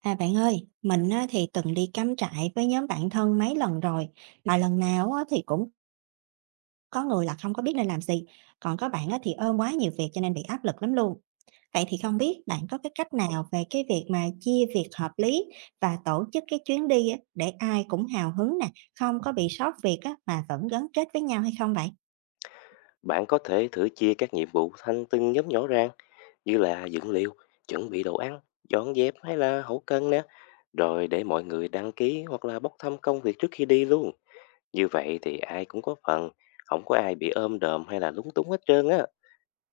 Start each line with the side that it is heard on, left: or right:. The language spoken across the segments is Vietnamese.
right: À bạn ơi, mình á, thì từng đi cắm trại với nhóm bạn thân mấy lần rồi, mà lần nào á, thì cũng có người là không có biết nên làm gì, còn có bạn á, thì ôm quá nhiều việc cho nên bị áp lực lắm luôn. Vậy thì không biết bạn có cái cách nào về cái việc mà chia việc hợp lý và tổ chức cái chuyến đi á, để ai cũng hào hứng nè, không có bị sót việc á, mà vẫn gắn kết với nhau hay không vậy?
left: Bạn có thể thử chia các nhiệm vụ thành từng nhóm nhỏ ra, như là dựng liều, chuẩn bị đồ ăn, dọn dẹp hay là hậu cân nè. Rồi để mọi người đăng ký hoặc là bốc thăm công việc trước khi đi luôn. Như vậy thì ai cũng có phần, không có ai bị ôm đờm hay là lúng túng hết trơn á.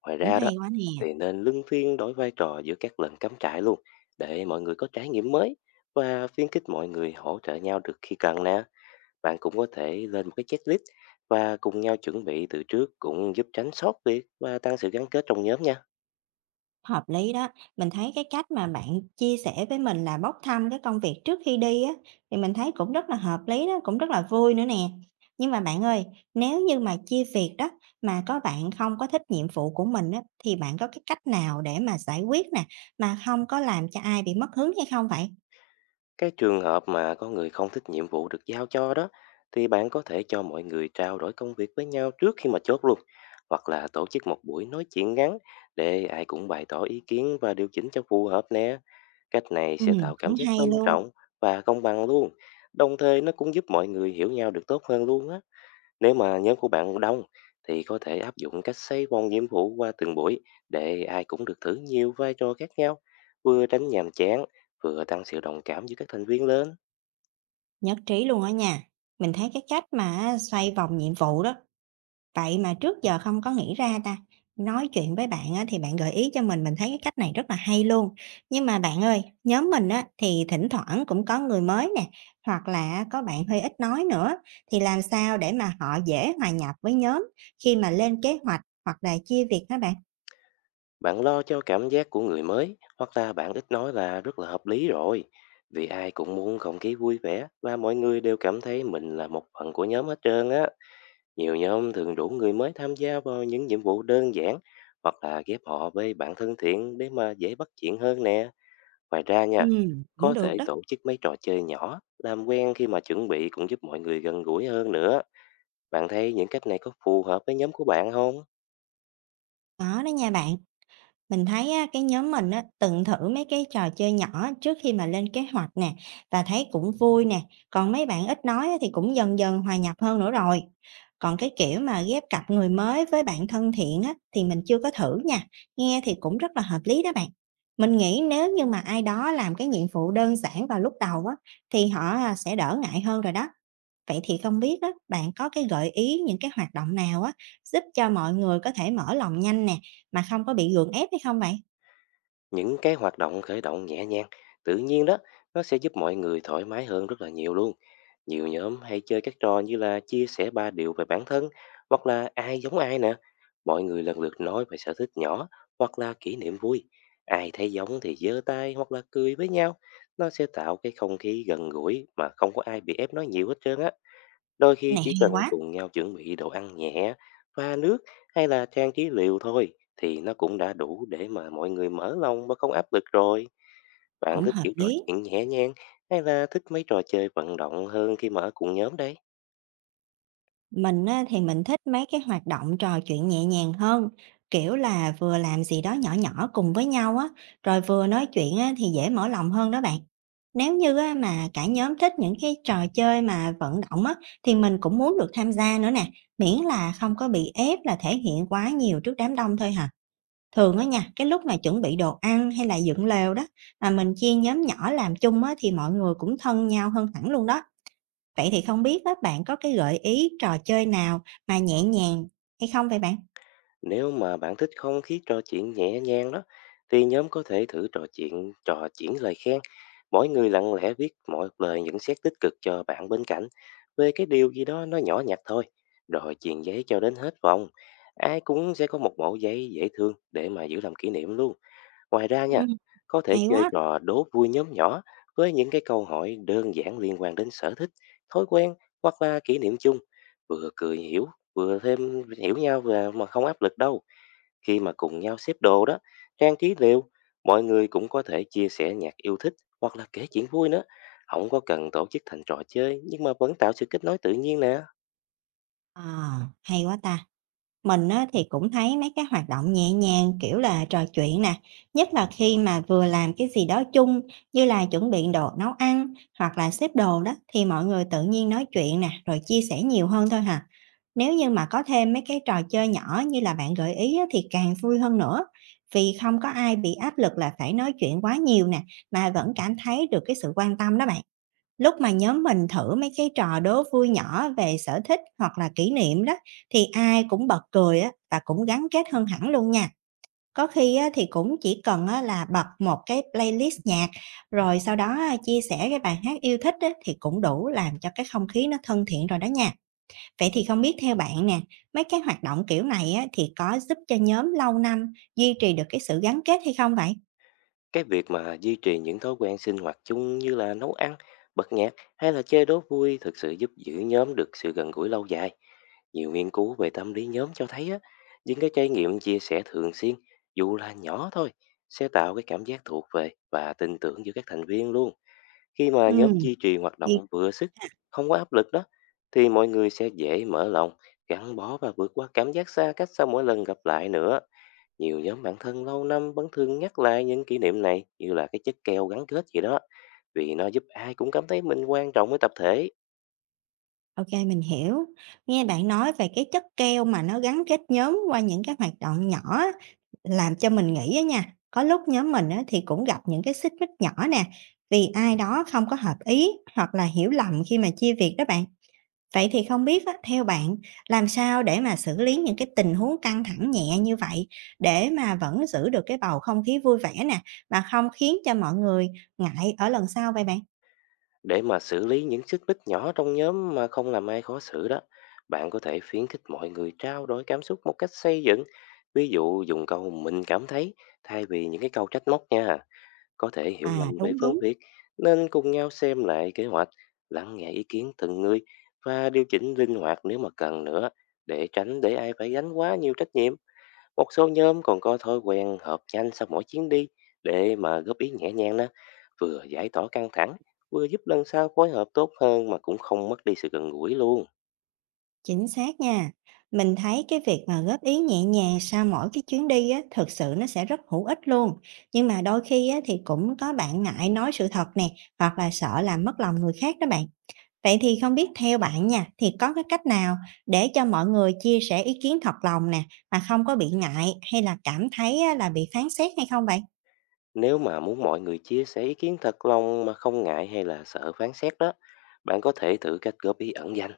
left: Ngoài
right: Cũng
left: ra đó,
right: hay quá nè.
left: thì nên luân phiên đổi vai trò giữa các lần cắm trại luôn, để mọi người có trải nghiệm mới và khuyến khích mọi người hỗ trợ nhau được khi cần nè. Bạn cũng có thể lên một cái checklist và cùng nhau chuẩn bị từ trước, cũng giúp tránh sót việc và tăng sự gắn kết trong nhóm nha.
right: Hợp lý đó, mình thấy cái cách mà bạn chia sẻ với mình là bốc thăm cái công việc trước khi đi á, thì mình thấy cũng rất là hợp lý đó, cũng rất là vui nữa nè. Nhưng mà bạn ơi, nếu như mà chia việc đó, mà có bạn không có thích nhiệm vụ của mình á, thì bạn có cái cách nào để mà giải quyết nè, mà không có làm cho ai bị mất hứng hay không vậy?
left: Cái trường hợp mà có người không thích nhiệm vụ được giao cho đó, thì bạn có thể cho mọi người trao đổi công việc với nhau trước khi mà chốt luôn, hoặc là tổ chức một buổi nói chuyện ngắn để ai cũng bày tỏ ý kiến và điều chỉnh cho phù hợp nè. Cách này sẽ tạo cảm
right: Cũng
left: giác
right: hay
left: tôn
right: luôn,
left: trọng và công bằng luôn. Đồng thời nó cũng giúp mọi người hiểu nhau được tốt hơn luôn á. Nếu mà nhóm của bạn đông, thì có thể áp dụng cách xây vòng nhiệm vụ qua từng buổi, để ai cũng được thử nhiều vai trò khác nhau, vừa tránh nhàm chán, vừa tăng sự đồng cảm giữa các thành viên lên.
right: nhất trí luôn đó nha. Mình thấy cái cách mà xoay vòng nhiệm vụ đó, vậy mà trước giờ không có nghĩ ra ta. Nói chuyện với bạn á, thì bạn gợi ý cho mình thấy cái cách này rất là hay luôn. Nhưng mà bạn ơi, nhóm mình á, thì thỉnh thoảng cũng có người mới nè, hoặc là có bạn hơi ít nói nữa, thì làm sao để mà họ dễ hòa nhập với nhóm khi mà lên kế hoạch hoặc là chia việc hả bạn?
left: Bạn lo cho cảm giác của người mới hoặc là bạn ít nói là rất là hợp lý rồi. Vì ai cũng muốn không khí vui vẻ và mọi người đều cảm thấy mình là một phần của nhóm hết trơn á. Nhiều nhóm thường đủ người mới tham gia vào những nhiệm vụ đơn giản, hoặc là ghép họ với bạn thân thiện để mà dễ bắt chuyện hơn nè. Ngoài ra
right: Ừ,
left: nha,
right: cũng
left: có
right: được
left: thể
right: đó.
left: tổ chức mấy trò chơi nhỏ, làm quen khi mà chuẩn bị, cũng giúp mọi người gần gũi hơn nữa. Bạn thấy những cách này có phù hợp với nhóm của bạn không?
right: Có đó nha bạn. Mình thấy á, cái nhóm mình á, từng thử mấy cái trò chơi nhỏ trước khi mà lên kế hoạch nè và thấy cũng vui nè. Còn mấy bạn ít nói á, thì cũng dần dần hòa nhập hơn nữa rồi. Còn cái kiểu mà ghép cặp người mới với bạn thân thiện á, thì mình chưa có thử nha. Nghe thì cũng rất là hợp lý đó bạn. Mình nghĩ nếu như mà ai đó làm cái nhiệm vụ đơn giản vào lúc đầu á, thì họ sẽ đỡ ngại hơn rồi đó. Vậy thì không biết á, bạn có cái gợi ý những cái hoạt động nào á, giúp cho mọi người có thể mở lòng nhanh nè, mà không có bị gượng ép hay không vậy?
left: Những cái hoạt động khởi động nhẹ nhàng, tự nhiên đó, nó sẽ giúp mọi người thoải mái hơn rất là nhiều luôn. Nhiều nhóm hay chơi các trò như là chia sẻ ba điều về bản thân, hoặc là ai giống ai nè. Mọi người lần lượt nói về sở thích nhỏ hoặc là kỷ niệm vui, ai thấy giống thì giơ tay hoặc là cười với nhau. Nó sẽ tạo cái không khí gần gũi mà không có ai bị ép nói nhiều hết trơn á. Đôi khi
right: Này
left: chỉ
right: hay
left: cần
right: quá,
left: cùng nhau chuẩn bị đồ ăn nhẹ, pha nước hay là trang trí liều thôi, thì nó cũng đã đủ để mà mọi người mở lòng mà không áp lực rồi. Bạn
right: cũng
left: thích
right: hợp
left: kiểu trò
right: lý.
left: chuyện nhẹ nhàng hay là thích mấy trò chơi vận động hơn khi mà ở cùng nhóm đấy?
right: Mình á, thì mình thích mấy cái hoạt động trò chuyện nhẹ nhàng hơn, kiểu là vừa làm gì đó nhỏ nhỏ cùng với nhau á, rồi vừa nói chuyện á, thì dễ mở lòng hơn đó bạn. Nếu như á, mà cả nhóm thích những cái trò chơi mà vận động á, thì mình cũng muốn được tham gia nữa nè, miễn là không có bị ép là thể hiện quá nhiều trước đám đông thôi hả? Thường á nha, cái lúc mà chuẩn bị đồ ăn hay là dựng lều đó, mà mình chia nhóm nhỏ làm chung á, thì mọi người cũng thân nhau hơn hẳn luôn đó. Vậy thì không biết các bạn có cái gợi ý trò chơi nào mà nhẹ nhàng hay không vậy bạn?
left: Nếu mà bạn thích không khí trò chuyện nhẹ nhàng đó, thì nhóm có thể thử trò chuyện, trò chuyển lời khen. Mỗi người lặng lẽ viết mọi lời nhận xét tích cực cho bạn bên cạnh về cái điều gì đó nó nhỏ nhặt thôi. Rồi chuyền giấy cho đến hết vòng. Ai cũng sẽ có một mẩu giấy dễ thương để mà giữ làm kỷ niệm luôn. Ngoài ra nha,
right: Ừm,
left: có thể
right: hay
left: chơi
right: quá,
left: trò đố vui nhóm nhỏ với những cái câu hỏi đơn giản liên quan đến sở thích, thói quen hoặc là kỷ niệm chung. Vừa cười hiểu, vừa thêm hiểu nhau và mà không áp lực đâu. Khi mà cùng nhau xếp đồ đó, trang trí lều, mọi người cũng có thể chia sẻ nhạc yêu thích hoặc là kể chuyện vui nữa. Không có cần tổ chức thành trò chơi nhưng mà vẫn tạo sự kết nối tự nhiên nè.
right: à hay quá ta. Mình á, thì cũng thấy mấy cái hoạt động nhẹ nhàng kiểu là trò chuyện nè, nhất là khi mà vừa làm cái gì đó chung như là chuẩn bị đồ nấu ăn hoặc là xếp đồ đó thì mọi người tự nhiên nói chuyện nè rồi chia sẻ nhiều hơn thôi hả. Nếu như mà có thêm mấy cái trò chơi nhỏ như là bạn gợi ý á, thì càng vui hơn nữa vì không có ai bị áp lực là phải nói chuyện quá nhiều nè mà vẫn cảm thấy được cái sự quan tâm đó bạn. Lúc mà nhóm mình thử mấy cái trò đố vui nhỏ về sở thích hoặc là kỷ niệm đó thì ai cũng bật cười á và cũng gắn kết hơn hẳn luôn nha. Có khi á, thì cũng chỉ cần á, là bật một cái playlist nhạc rồi sau đó á, chia sẻ cái bài hát yêu thích á, thì cũng đủ làm cho cái không khí nó thân thiện rồi đó nha. Vậy thì không biết theo bạn nè, mấy cái hoạt động kiểu này á, thì có giúp cho nhóm lâu năm duy trì được cái sự gắn kết hay không vậy?
left: Cái việc mà duy trì những thói quen sinh hoạt chung như là nấu ăn, bật nhạc hay là chơi đố vui thực sự giúp giữ nhóm được sự gần gũi lâu dài. Nhiều nghiên cứu về tâm lý nhóm cho thấy á, những cái trải nghiệm chia sẻ thường xuyên, dù là nhỏ thôi, sẽ tạo cái cảm giác thuộc về và tin tưởng giữa các thành viên luôn. Khi mà nhóm duy trì hoạt
right: Ừ,
left: động vừa sức, không có áp lực đó, thì mọi người sẽ dễ mở lòng, gắn bó và vượt qua cảm giác xa cách sau mỗi lần gặp lại nữa. Nhiều nhóm bạn thân lâu năm vẫn thường nhắc lại những kỷ niệm này như là cái chất keo gắn kết gì đó, vì nó giúp ai cũng cảm thấy mình quan trọng với tập thể.
right: OK, mình hiểu. Nghe bạn nói về cái chất keo mà nó gắn kết nhóm qua những cái hoạt động nhỏ á, làm cho mình nghĩ á nha, có lúc nhóm mình á thì cũng gặp những cái xích mích nhỏ nè, vì ai đó không có hợp ý hoặc là hiểu lầm khi mà chia việc đó bạn. Vậy thì không biết á, theo bạn làm sao để mà xử lý những cái tình huống căng thẳng nhẹ như vậy để mà vẫn giữ được cái bầu không khí vui vẻ nè, mà không khiến cho mọi người ngại ở lần sau vậy bạn?
left: Để mà xử lý những xích mích nhỏ trong nhóm mà không làm ai khó xử đó, bạn có thể khuyến khích mọi người trao đổi cảm xúc một cách xây dựng, ví dụ dùng câu mình cảm thấy thay vì những cái câu trách móc nha. Có thể hiểu lầm
right: À,
left: về
right: đúng,
left: phân
right: đúng.
left: biệt, nên cùng nhau xem lại kế hoạch, lắng nghe ý kiến từng người và điều chỉnh linh hoạt nếu mà cần nữa, để tránh để ai phải gánh quá nhiều trách nhiệm. Một số nhóm còn có thói quen họp nhanh sau mỗi chuyến đi để mà góp ý nhẹ nhàng đó, vừa giải tỏa căng thẳng, vừa giúp lần sau phối hợp tốt hơn mà cũng không mất đi sự gần gũi luôn.
right: Chính xác nha. Mình thấy cái việc mà góp ý nhẹ nhàng sau mỗi cái chuyến đi á, thực sự nó sẽ rất hữu ích luôn. Nhưng mà đôi khi á, thì cũng có bạn ngại nói sự thật nè, hoặc là sợ làm mất lòng người khác đó bạn. Vậy thì không biết theo bạn nha, thì có cái cách nào để cho mọi người chia sẻ ý kiến thật lòng nè, mà không có bị ngại hay là cảm thấy á, là bị phán xét hay không vậy?
left: Nếu mà muốn mọi người chia sẻ ý kiến thật lòng mà không ngại hay là sợ phán xét đó, bạn có thể thử cách góp ý ẩn danh.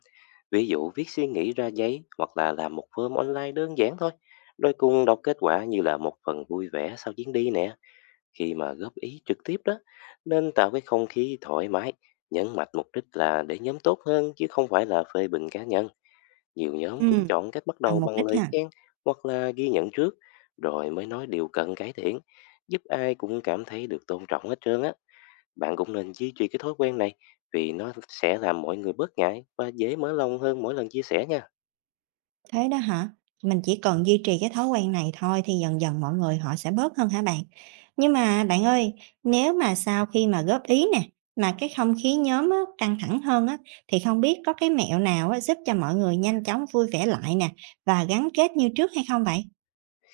left: Ví dụ viết suy nghĩ ra giấy hoặc là làm một form online đơn giản thôi. Đôi cùng đọc kết quả như là một phần vui vẻ sau chuyến đi nè, khi mà góp ý trực tiếp đó. Nên tạo cái không khí thoải mái, nhấn mạnh mục đích là để nhóm tốt hơn chứ không phải là phê bình cá nhân. Nhiều nhóm cũng
right: Ừ.
left: chọn cách bắt
right: Và
left: đầu
right: mục đích
left: bằng lời
right: ha.
left: khen hoặc là ghi nhận trước, rồi mới nói điều cần cải thiện, giúp ai cũng cảm thấy được tôn trọng hết trơn á. Bạn cũng nên duy trì cái thói quen này, vì nó sẽ làm mọi người bớt ngại và dễ mở lòng hơn mỗi lần chia sẻ nha.
right: Thế đó hả? Mình chỉ cần duy trì cái thói quen này thôi thì dần dần mọi người họ sẽ bớt hơn hả bạn? Nhưng mà bạn ơi, nếu mà sau khi mà góp ý nè, mà cái không khí nhóm á, căng thẳng hơn á, thì không biết có cái mẹo nào á, giúp cho mọi người nhanh chóng vui vẻ lại nè và gắn kết như trước hay không vậy?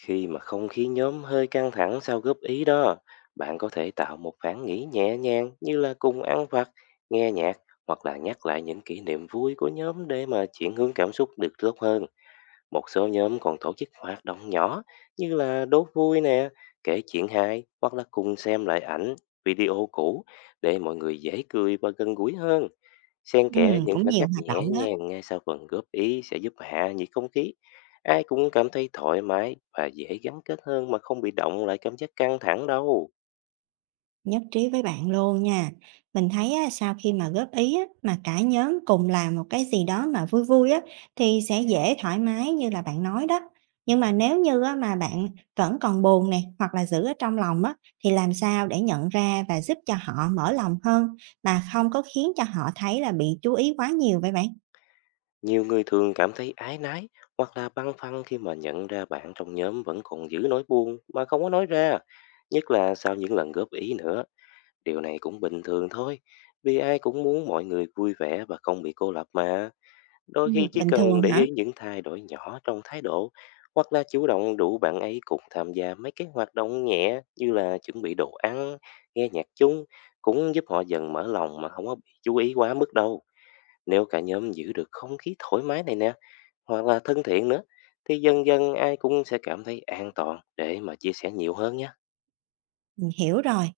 left: Khi mà không khí nhóm hơi căng thẳng sau góp ý đó, bạn có thể tạo một phản nghĩ nhẹ nhàng như là cùng ăn vặt, nghe nhạc hoặc là nhắc lại những kỷ niệm vui của nhóm, để mà chuyển hướng cảm xúc được tốt hơn. Một số nhóm còn tổ chức hoạt động nhỏ như là đố vui nè, kể chuyện hay, hoặc là cùng xem lại ảnh, video cũ để mọi người dễ cười và gần gũi hơn. Xen kẽ
right: Ừ,
left: những
right: cũng
left: khoảnh
right: nhiều
left: khắc
right: hoạt
left: nhẹ
right: động đó.
left: nhàng ngay sau phần góp ý sẽ giúp hạ nhiệt không khí. Ai cũng cảm thấy thoải mái và dễ gắn kết hơn mà không bị động lại cảm giác căng thẳng đâu.
right: Nhất trí với bạn luôn nha. Mình thấy á, sau khi mà góp ý á, mà cả nhóm cùng làm một cái gì đó mà vui vui á, thì sẽ dễ thoải mái như là bạn nói đó. Nhưng mà nếu như á, mà bạn vẫn còn buồn nè hoặc là giữ ở trong lòng á, thì làm sao để nhận ra và giúp cho họ mở lòng hơn mà không có khiến cho họ thấy là bị chú ý quá nhiều vậy bạn?
left: Nhiều người thường cảm thấy ái nái hoặc là băn khoăn khi mà nhận ra bạn trong nhóm vẫn còn giữ nỗi buồn mà không có nói ra. Nhất là sau những lần góp ý nữa, điều này cũng bình thường thôi. Vì ai cũng muốn mọi người vui vẻ và không bị cô lập mà.
right: Ừ,
left: Đôi khi chỉ
right: bình
left: cần
right: thường
left: để
right: hả?
left: ý những thay đổi nhỏ trong thái độ, hoặc là chủ động rủ bạn ấy cùng tham gia mấy cái hoạt động nhẹ như là chuẩn bị đồ ăn, nghe nhạc chung, cũng giúp họ dần mở lòng mà không có bị chú ý quá mức đâu. Nếu cả nhóm giữ được không khí thoải mái này nè, hoặc là thân thiện nữa, thì dần dần ai cũng sẽ cảm thấy an toàn để mà chia sẻ nhiều hơn nhé.
right: Mình hiểu rồi.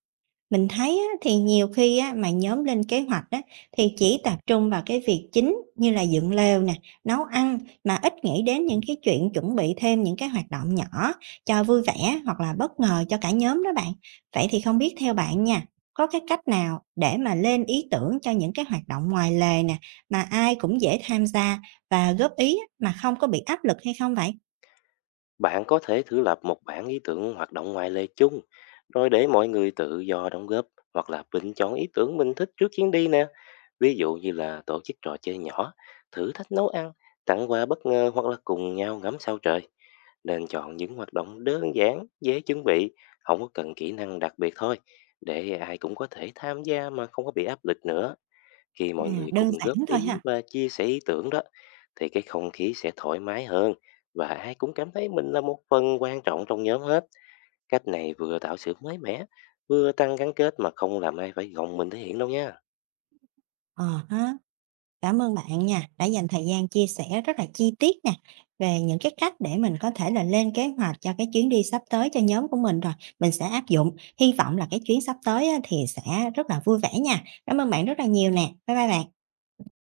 right: Mình thấy á, thì nhiều khi á, mà nhóm lên kế hoạch á, thì chỉ tập trung vào cái việc chính như là dựng lều nè, nấu ăn mà ít nghĩ đến những cái chuyện chuẩn bị thêm những cái hoạt động nhỏ cho vui vẻ hoặc là bất ngờ cho cả nhóm đó bạn. Vậy thì không biết theo bạn nha, có cái cách nào để mà lên ý tưởng cho những cái hoạt động ngoài lề nè mà ai cũng dễ tham gia và góp ý á, mà không có bị áp lực hay không vậy?
left: Bạn có thể thử lập một bản ý tưởng hoạt động ngoài lề chung, rồi để mọi người tự do đóng góp hoặc là bình chọn ý tưởng mình thích trước chuyến đi nè. Ví dụ như là tổ chức trò chơi nhỏ, thử thách nấu ăn, tặng quà bất ngờ hoặc là cùng nhau ngắm sao trời. Nên chọn những hoạt động đơn giản, dễ chuẩn bị, không có cần kỹ năng đặc biệt thôi, để ai cũng có thể tham gia mà không có bị áp lực nữa. Khi
right: À,
left: mọi người
right: đơn
left: cùng góp
right: giản thôi
left: ý
right: ha.
left: và chia sẻ ý tưởng đó, thì cái không khí sẽ thoải mái hơn và ai cũng cảm thấy mình là một phần quan trọng trong nhóm hết. Cách này vừa tạo sự mới mẻ, vừa tăng gắn kết mà không làm ai phải gồng mình thể hiện đâu nha.
right: Ờ ha. Cảm ơn bạn nha, đã dành thời gian chia sẻ rất là chi tiết nè về những cái cách để mình có thể là lên kế hoạch cho cái chuyến đi sắp tới cho nhóm của mình rồi, mình sẽ áp dụng. Hy vọng là cái chuyến sắp tới á thì sẽ rất là vui vẻ nha. Cảm ơn bạn rất là nhiều nè. Bye bye bạn.